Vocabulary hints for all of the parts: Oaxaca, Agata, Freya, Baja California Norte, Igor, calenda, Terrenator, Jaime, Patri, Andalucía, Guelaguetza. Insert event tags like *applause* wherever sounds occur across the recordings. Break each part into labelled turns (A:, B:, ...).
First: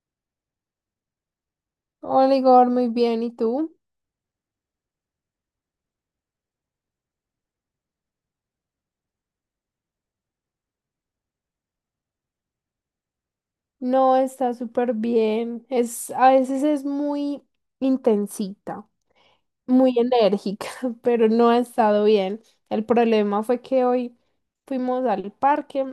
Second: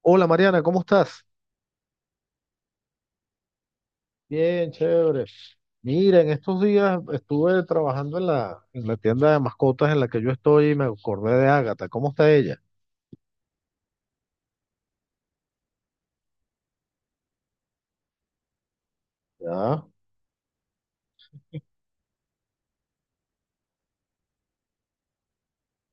A: Hola Mariana, ¿cómo estás?
B: Hola Igor, muy bien. ¿Y tú?
A: Bien, chévere. Mira, en estos días estuve trabajando en la tienda de mascotas en la que yo estoy y me acordé de Ágata. ¿Cómo está ella?
B: No, está súper bien. A veces es muy intensita,
A: Ya,
B: muy enérgica, *laughs* pero no ha estado bien. El problema fue que hoy fuimos al parque,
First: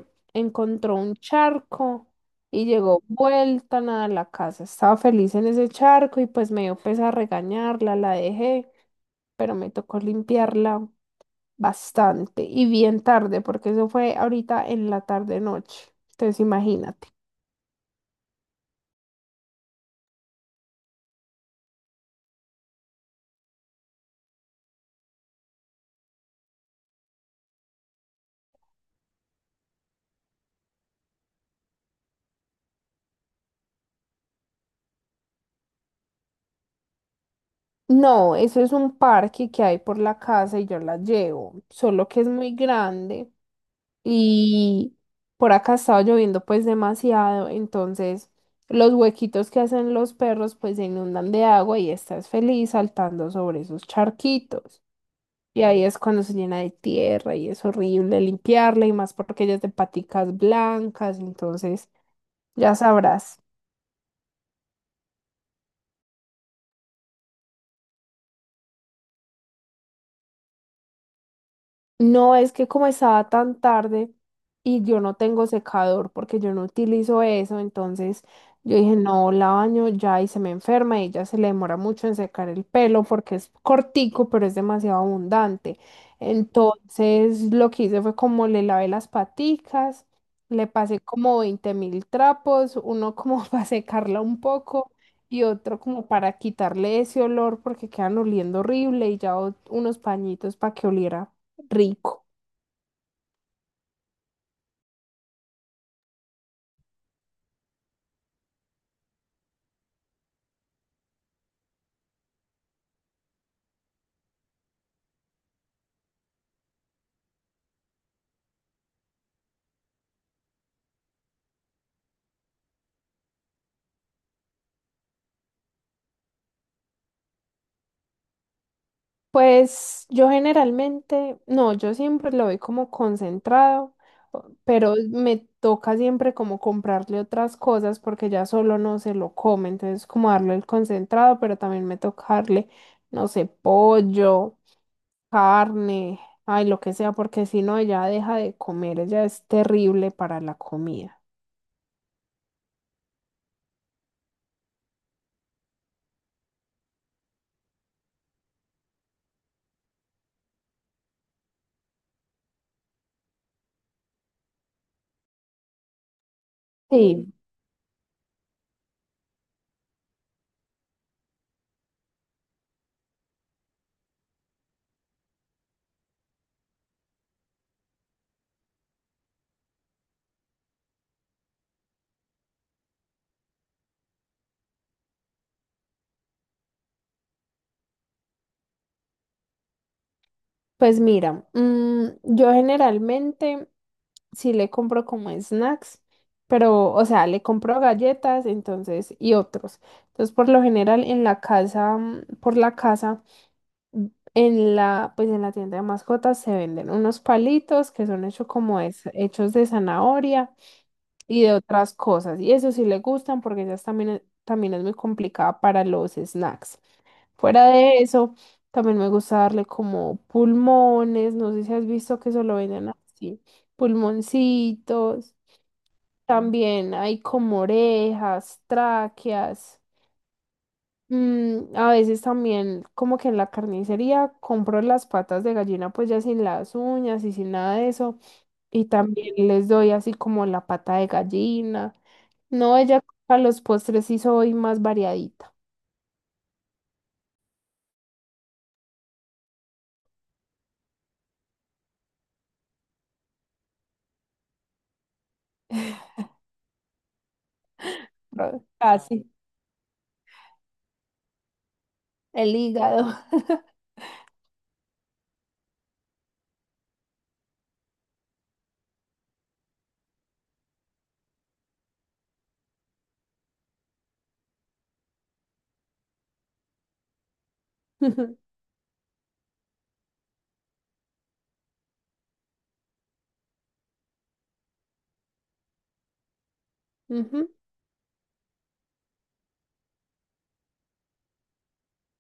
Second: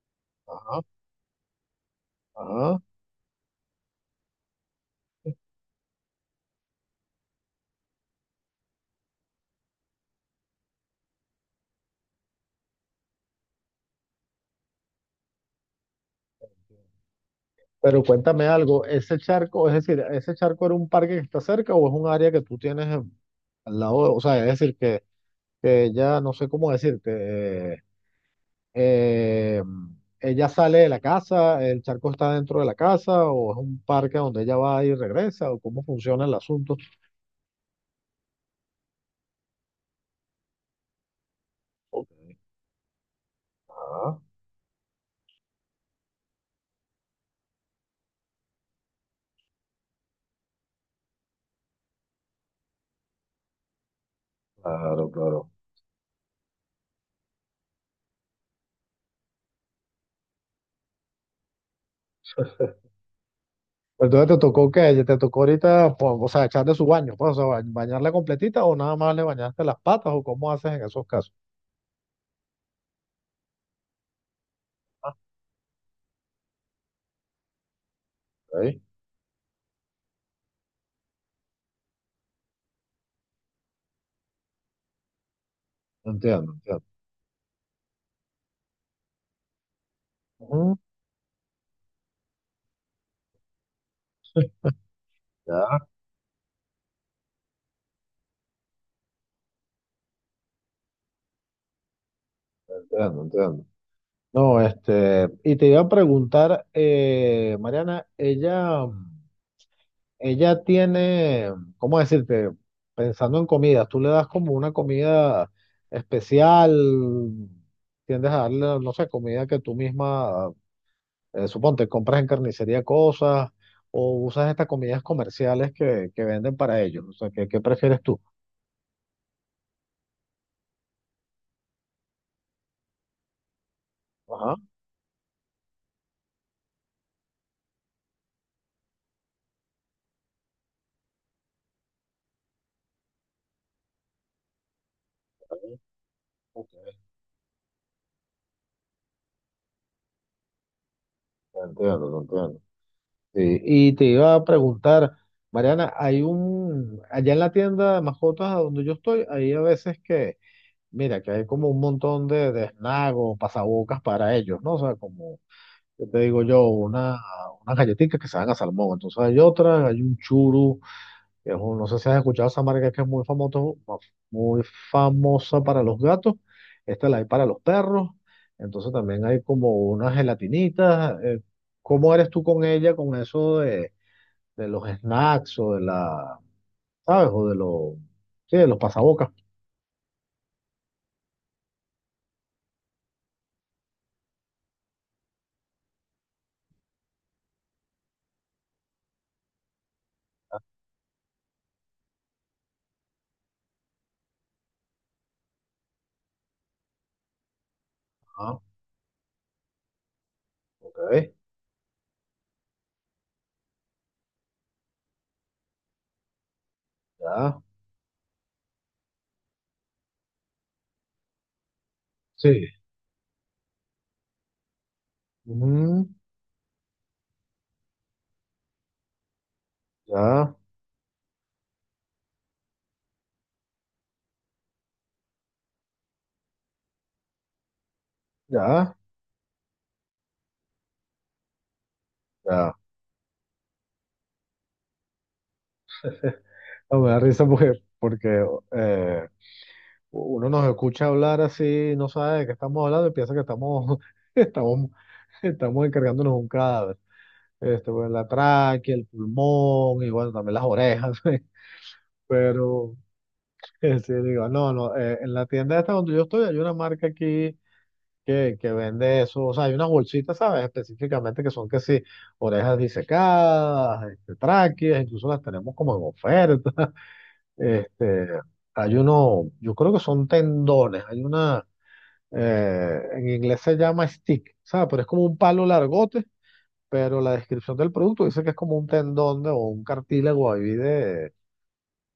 A: ajá,
B: encontró un charco y
A: ajá.
B: llegó vuelta nada a la casa. Estaba feliz en ese charco y pues me dio pesa regañarla, la dejé, pero me tocó limpiarla bastante y bien tarde, porque eso fue ahorita en la tarde-noche. Entonces, imagínate.
A: Pero cuéntame algo, ¿ese charco, es decir, ese charco era un parque que está cerca o es un área que tú tienes al lado? O sea, es decir, que ella, no sé cómo decirte, eh, eh, ella sale de la casa, ¿el charco está dentro de la casa o es un parque donde ella va y regresa o cómo funciona el asunto?
B: No, eso es un parque que hay por la casa y yo la llevo, solo que es muy grande
A: Ah,
B: y por acá estaba lloviendo pues demasiado, entonces los huequitos que hacen los perros pues se inundan de agua y estás feliz saltando sobre esos charquitos.
A: claro, claro.
B: Y ahí es cuando se llena de tierra y es horrible limpiarla y más porque ella es de paticas blancas, entonces ya sabrás.
A: Entonces te tocó ahorita, o sea, echarle su baño, pues, o sea, ¿bañarla completita o nada más le bañaste las patas, o cómo haces en esos casos?
B: No es que como estaba tan tarde y yo
A: Ah,
B: no tengo secador porque yo no utilizo eso, entonces yo
A: ahí,
B: dije, no, la baño ya y se me enferma y ya se le demora mucho en secar el pelo porque es cortico, pero es demasiado abundante.
A: entiendo, entiendo.
B: Entonces lo que hice fue como le lavé las paticas, le
A: Ujú,
B: pasé como 20.000 trapos, uno como *laughs* para secarla un poco y otro
A: ya,
B: como para quitarle ese olor porque quedan oliendo horrible y ya unos pañitos para que oliera rico.
A: entiendo, entiendo. No, este, y te iba a preguntar, Mariana, ella tiene, ¿cómo decirte? Pensando en comida, ¿tú le das como una comida especial, tiendes a darle, no sé, comida que tú misma, suponte, compras en carnicería cosas, o usas estas comidas comerciales que venden para ellos? O sea, ¿qué, qué prefieres tú?
B: Pues yo generalmente, no, yo siempre lo doy como concentrado,
A: Ajá.
B: pero me toca siempre como comprarle otras cosas porque ya solo no se lo come, entonces como darle el concentrado, pero también me toca darle, no sé, pollo, carne, ay,
A: Ok,
B: lo que sea, porque si no, ella deja de comer, ella es terrible para la comida.
A: te entiendo, te entiendo. Sí, y te iba a preguntar, Mariana, hay un, allá en la tienda de mascotas a donde yo estoy, hay a veces que, mira, que hay como un montón de snacks o pasabocas para ellos, ¿no? O sea, como, ¿qué te digo yo? Una,
B: Sí,
A: unas galletitas que se dan a salmón, entonces hay otras, hay un churu, no sé si has escuchado esa marca, que es muy famoso, muy famosa para los gatos. Esta la hay para los perros. Entonces también hay como unas gelatinitas. ¿Cómo eres tú con ella, con eso de los snacks o de la, ¿sabes? O de los, sí, de los pasabocas?
B: pues mira, yo generalmente, sí le compro como snacks, pero, o sea, le compro galletas, entonces, y otros. Entonces, por lo general, en la casa, por la casa, mm, en la, pues en la tienda de mascotas se venden unos palitos que son hechos
A: Ah,
B: hechos de zanahoria
A: ok,
B: y de otras cosas. Y eso sí le gustan porque ellas también, también es muy complicada para los snacks.
A: ya,
B: Fuera de eso, también me gusta darle como pulmones, no sé si has visto que eso lo
A: sí.
B: venden así, pulmoncitos.
A: Ujú,
B: También hay como orejas, tráqueas.
A: ya,
B: A veces también como que en la carnicería compro las patas de gallina pues ya sin las uñas y sin nada de eso. Y
A: ya,
B: también les doy así como la pata de gallina. No,
A: ya.
B: ella a los postres sí soy más variadita.
A: *laughs* No, me da risa porque, porque eh, uno nos escucha hablar así, no sabe de qué estamos hablando y piensa que estamos, *laughs* estamos, estamos encargándonos un cadáver. Este, pues, la
B: Pero
A: tráquea, el
B: casi.
A: pulmón y bueno, también las orejas. *laughs*
B: El
A: Pero
B: hígado.
A: este, digo, no, no, en la tienda esta donde yo estoy hay una marca aquí que vende eso. O sea, hay unas bolsitas, ¿sabes? Específicamente que son, que sí, orejas disecadas, este, tráqueas, incluso las tenemos como en oferta. *laughs* Este,
B: *laughs*
A: hay uno, yo creo que son tendones, hay una. En inglés se llama stick, ¿sabes? Pero es como un palo largote, pero la
B: Ujú.
A: descripción del producto dice que es como un tendón o un cartílago ahí de,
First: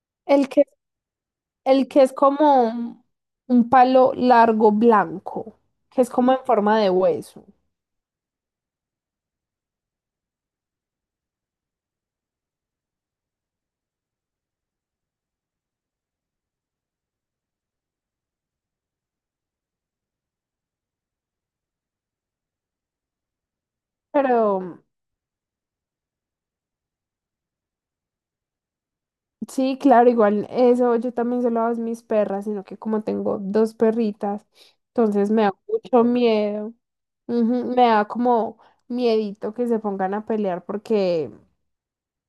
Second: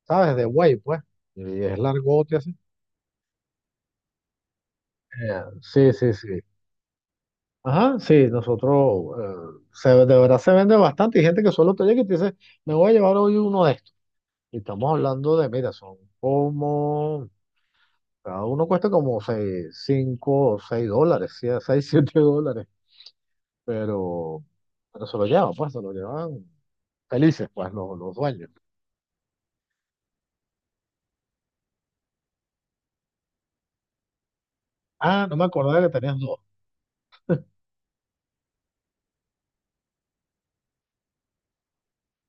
A: ¿sabes? De
B: El que,
A: buey, pues. Y es
B: el que es
A: largote así.
B: como un palo largo blanco,
A: Sí,
B: que es
A: sí, sí.
B: como en forma de hueso.
A: Ajá, sí, nosotros, se, de verdad se vende bastante, y gente que solo te llega y te dice, me voy a llevar hoy uno de estos. Y estamos hablando de, mira, son como, cada uno cuesta como seis, 5 o 6 dólares, sí, 6, 7 dólares, pero,
B: Pero
A: pero se lo llevan, pues, se lo llevan felices, pues, los dueños.
B: sí, claro, igual eso yo también se lo hago a mis perras, sino que como tengo dos perritas,
A: Ah,
B: entonces
A: no
B: me
A: me
B: da
A: acordaba que
B: mucho
A: tenías dos.
B: miedo. Ujú, me da como miedito que se pongan a pelear porque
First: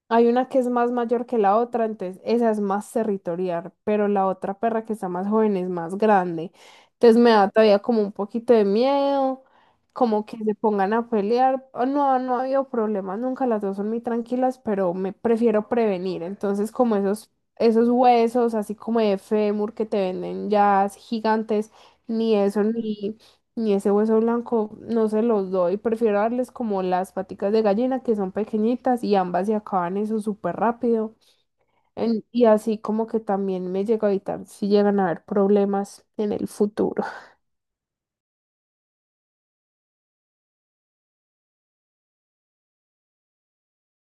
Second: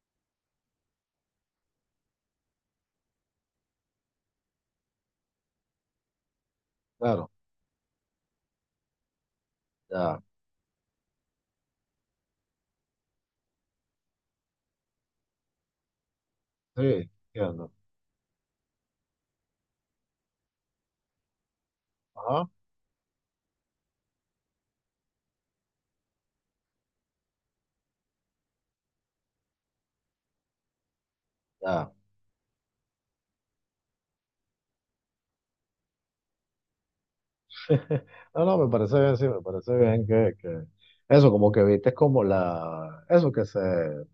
B: hay una que es más mayor que la otra, entonces esa es más territorial, pero la otra perra que está más joven es más grande. Entonces me
A: Claro,
B: da todavía como un poquito de miedo,
A: ya,
B: como que se pongan a pelear. Oh, no, no ha habido problemas nunca, las dos son muy tranquilas, pero me prefiero prevenir. Entonces como
A: sí,
B: esos,
A: entiendo.
B: esos huesos, así como de fémur que te venden ya gigantes, ni
A: Ajá,
B: eso, ni y ese hueso blanco no se los doy, prefiero darles como las paticas de gallina que son pequeñitas y ambas se acaban eso súper rápido.
A: ya.
B: Y así como que también me llega a evitar si llegan a haber problemas en el futuro.
A: *laughs* No, no, me parece bien, sí, me parece bien que eso, como que viste como la, eso,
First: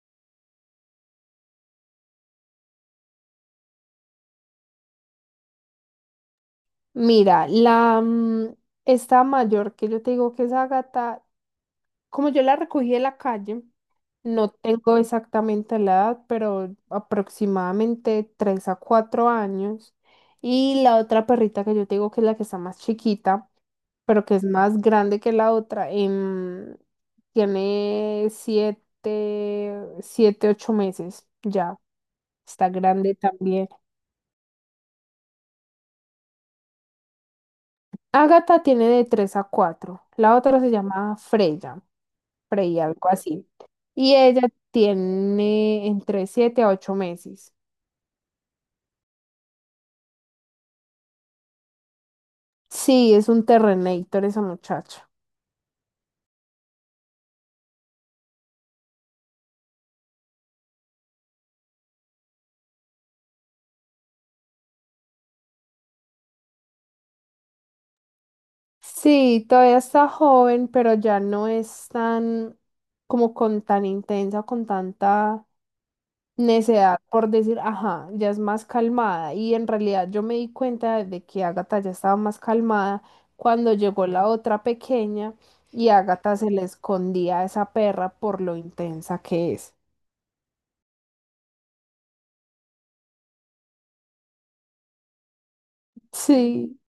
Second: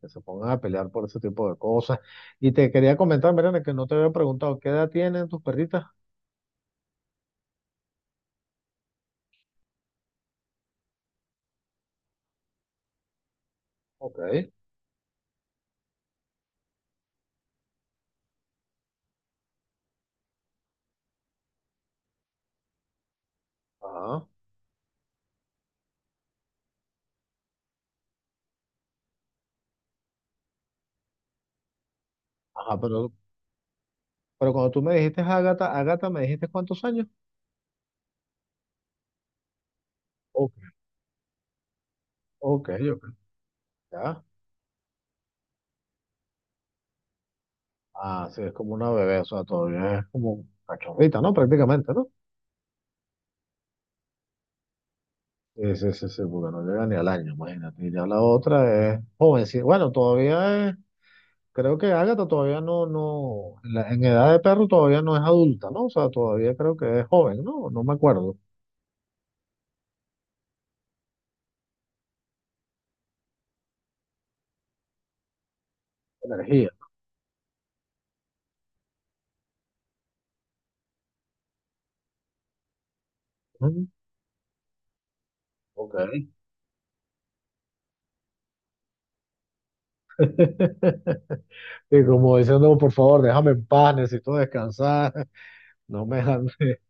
A: que se pongan a pelear por ese tipo de cosas. Y te quería comentar, Mariana, que no te había preguntado, ¿qué edad tienen tus perritas?
B: Mira, esta mayor que yo te digo que es Agata, como yo la recogí de la calle,
A: Ok,
B: no tengo exactamente la edad, pero aproximadamente 3 a 4 años. Y la otra perrita que yo te digo que es la que está más chiquita, pero
A: ajá,
B: que es más grande que la otra. Tiene 7, 7, 8 meses ya. Está
A: ajá,
B: grande también.
A: pero cuando tú me dijiste Ágata, Ágata, ¿me dijiste cuántos años?
B: Agatha tiene de 3 a 4. La
A: Ok,
B: otra se llama Freya,
A: ok,
B: Freya,
A: ok,
B: algo así. Y
A: ya.
B: ella tiene entre 7 a 8 meses.
A: Ah, sí, es como una bebé, o sea, todavía es como cachorrita, ¿no? Prácticamente, ¿no?
B: Sí, es un Terrenator esa muchacha.
A: Sí, sí, sí, sí, porque no llega ni al año, imagínate. Y ya la otra es jovencita. Bueno, todavía es, creo que Ágata todavía no, no, en, en edad de perro todavía no es adulta, ¿no? O sea, todavía creo que es joven, ¿no? No me acuerdo.
B: Sí, todavía está joven, pero ya no es tan, como con tan intensa, con tanta
A: Energía.
B: necedad por decir, ajá, ya es más calmada. Y en realidad yo me di cuenta de que Agatha ya estaba más calmada cuando
A: Ujú,
B: llegó la otra pequeña y
A: ok.
B: Agatha se le escondía a esa perra por lo intensa que es.
A: *laughs* Y como diciendo, por favor, déjame en paz, necesito descansar, *laughs* no
B: Sí,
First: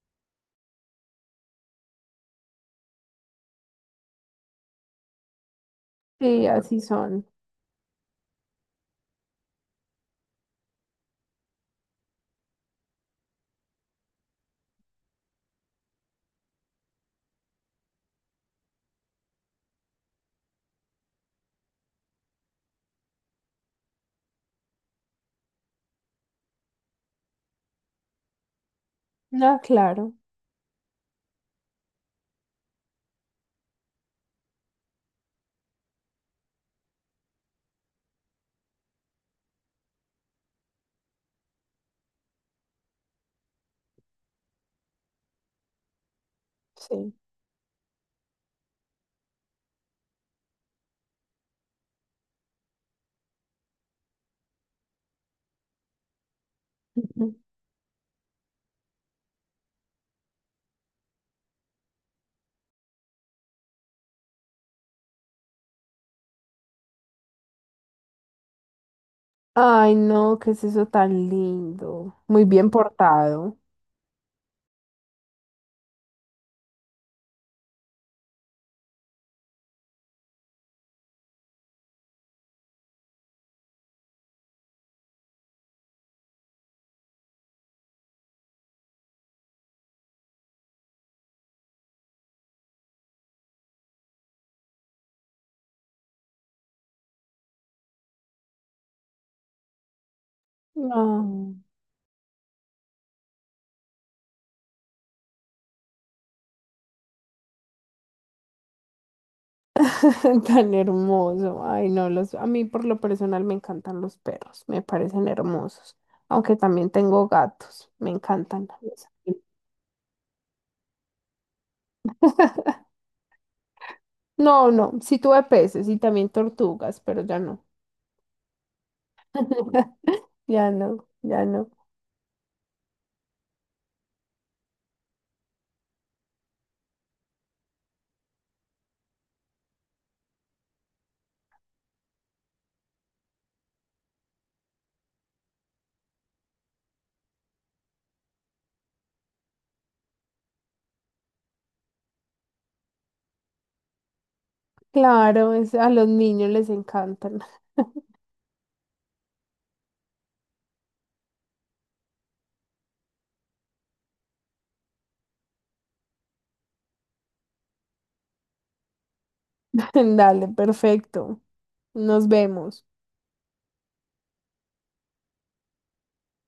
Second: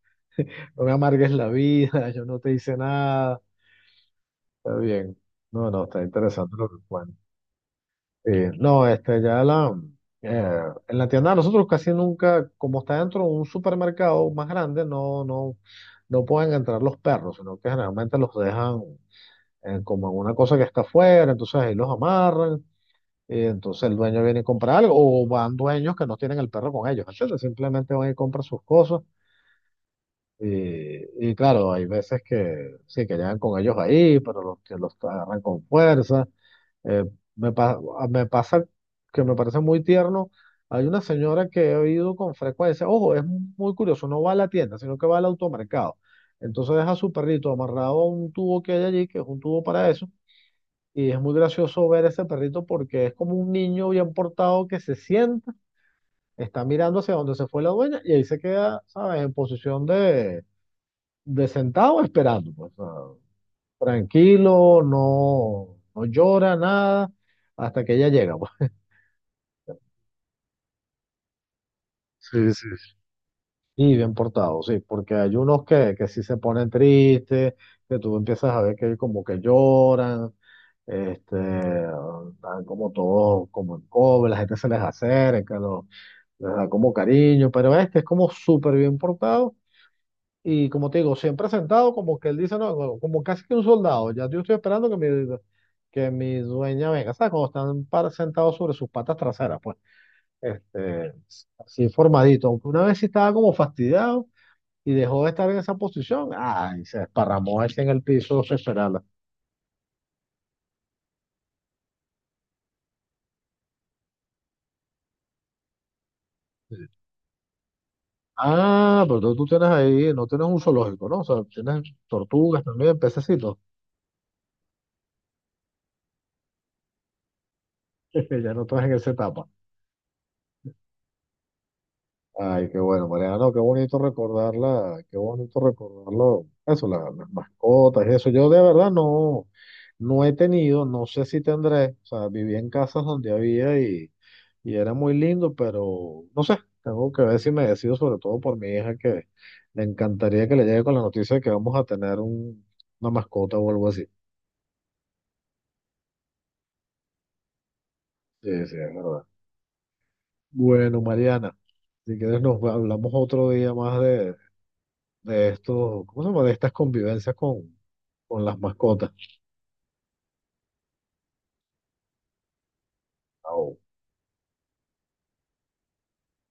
A: me amargues la vida, yo no te hice nada. Está bien. No, no, está
B: sí,
A: interesante lo que
B: así
A: cuenta.
B: son.
A: No, este, ya la, eh, en la tienda de nosotros casi nunca, como está dentro de un supermercado más grande, no, no, no pueden entrar los perros, sino que generalmente los dejan como en una cosa que está afuera, entonces ahí los amarran, y entonces el dueño viene y compra algo, o van dueños que no tienen el perro con ellos, entonces simplemente van y compran sus cosas.
B: Ah, claro,
A: Y claro, hay veces que sí, que llegan con ellos ahí, pero los que los agarran con fuerza. Eh, me pasa que me parece muy tierno. Hay una señora que he oído con frecuencia, ojo, es muy curioso, no va a la tienda, sino que va al automercado. Entonces deja a
B: sí.
A: su perrito amarrado a un tubo que hay allí, que es un tubo para eso, y es muy gracioso ver ese perrito porque es como un niño bien portado que se sienta, está mirando hacia donde
B: Ujú.
A: se fue la dueña y ahí se queda, ¿sabes?, en posición de sentado esperando, pues, ah, tranquilo, no, no llora nada hasta que ella llega, pues.
B: Ay, no, qué es eso tan lindo.
A: Sí,
B: Muy
A: sí.
B: bien portado.
A: Y bien portado, sí, porque hay unos que sí se ponen tristes, que tú empiezas a ver que como que lloran, este, están como todos como en cobre, la gente se les acerca, los, les da como cariño, pero este es como súper bien portado, y como te digo, siempre sentado, como que él dice, no, como como casi que un soldado, ya yo estoy esperando que mi dueña venga, ¿sabes? Cuando están sentados sobre sus patas traseras, pues este,
B: No.
A: así formadito, aunque una vez sí estaba como fastidiado y dejó de estar en esa posición, ay, se desparramó ese en el piso esperarla.
B: *laughs* Tan hermoso. Ay, no, los, a mí por lo personal me encantan los perros, me parecen hermosos. Aunque también tengo gatos, me encantan.
A: Ah,
B: Los.
A: pero tú tienes ahí, no tienes un zoológico, ¿no? O sea, tienes tortugas también,
B: *laughs*
A: pececitos. *laughs*
B: No, no, sí tuve peces y también tortugas, pero ya no.
A: Ya no estás en esa etapa.
B: *laughs* Ya no, ya no.
A: Ay, qué bueno, Mariano, qué bonito recordarla, qué bonito recordarlo. Eso, las mascotas y eso. Yo de verdad no, no he tenido, no sé si tendré. O sea, viví en casas donde había, y era muy lindo, pero no sé, tengo que ver si me decido sobre todo por mi hija, que le encantaría que le llegue con la noticia de que vamos a tener una mascota o algo así.
B: Claro, a los niños les encantan.
A: Sí, sí, es verdad. Bueno, Mariana, si quieres nos hablamos otro día más de estos, ¿cómo se llama? De estas convivencias con las mascotas.
B: *laughs* Dale, perfecto. Nos vemos.
A: Chao.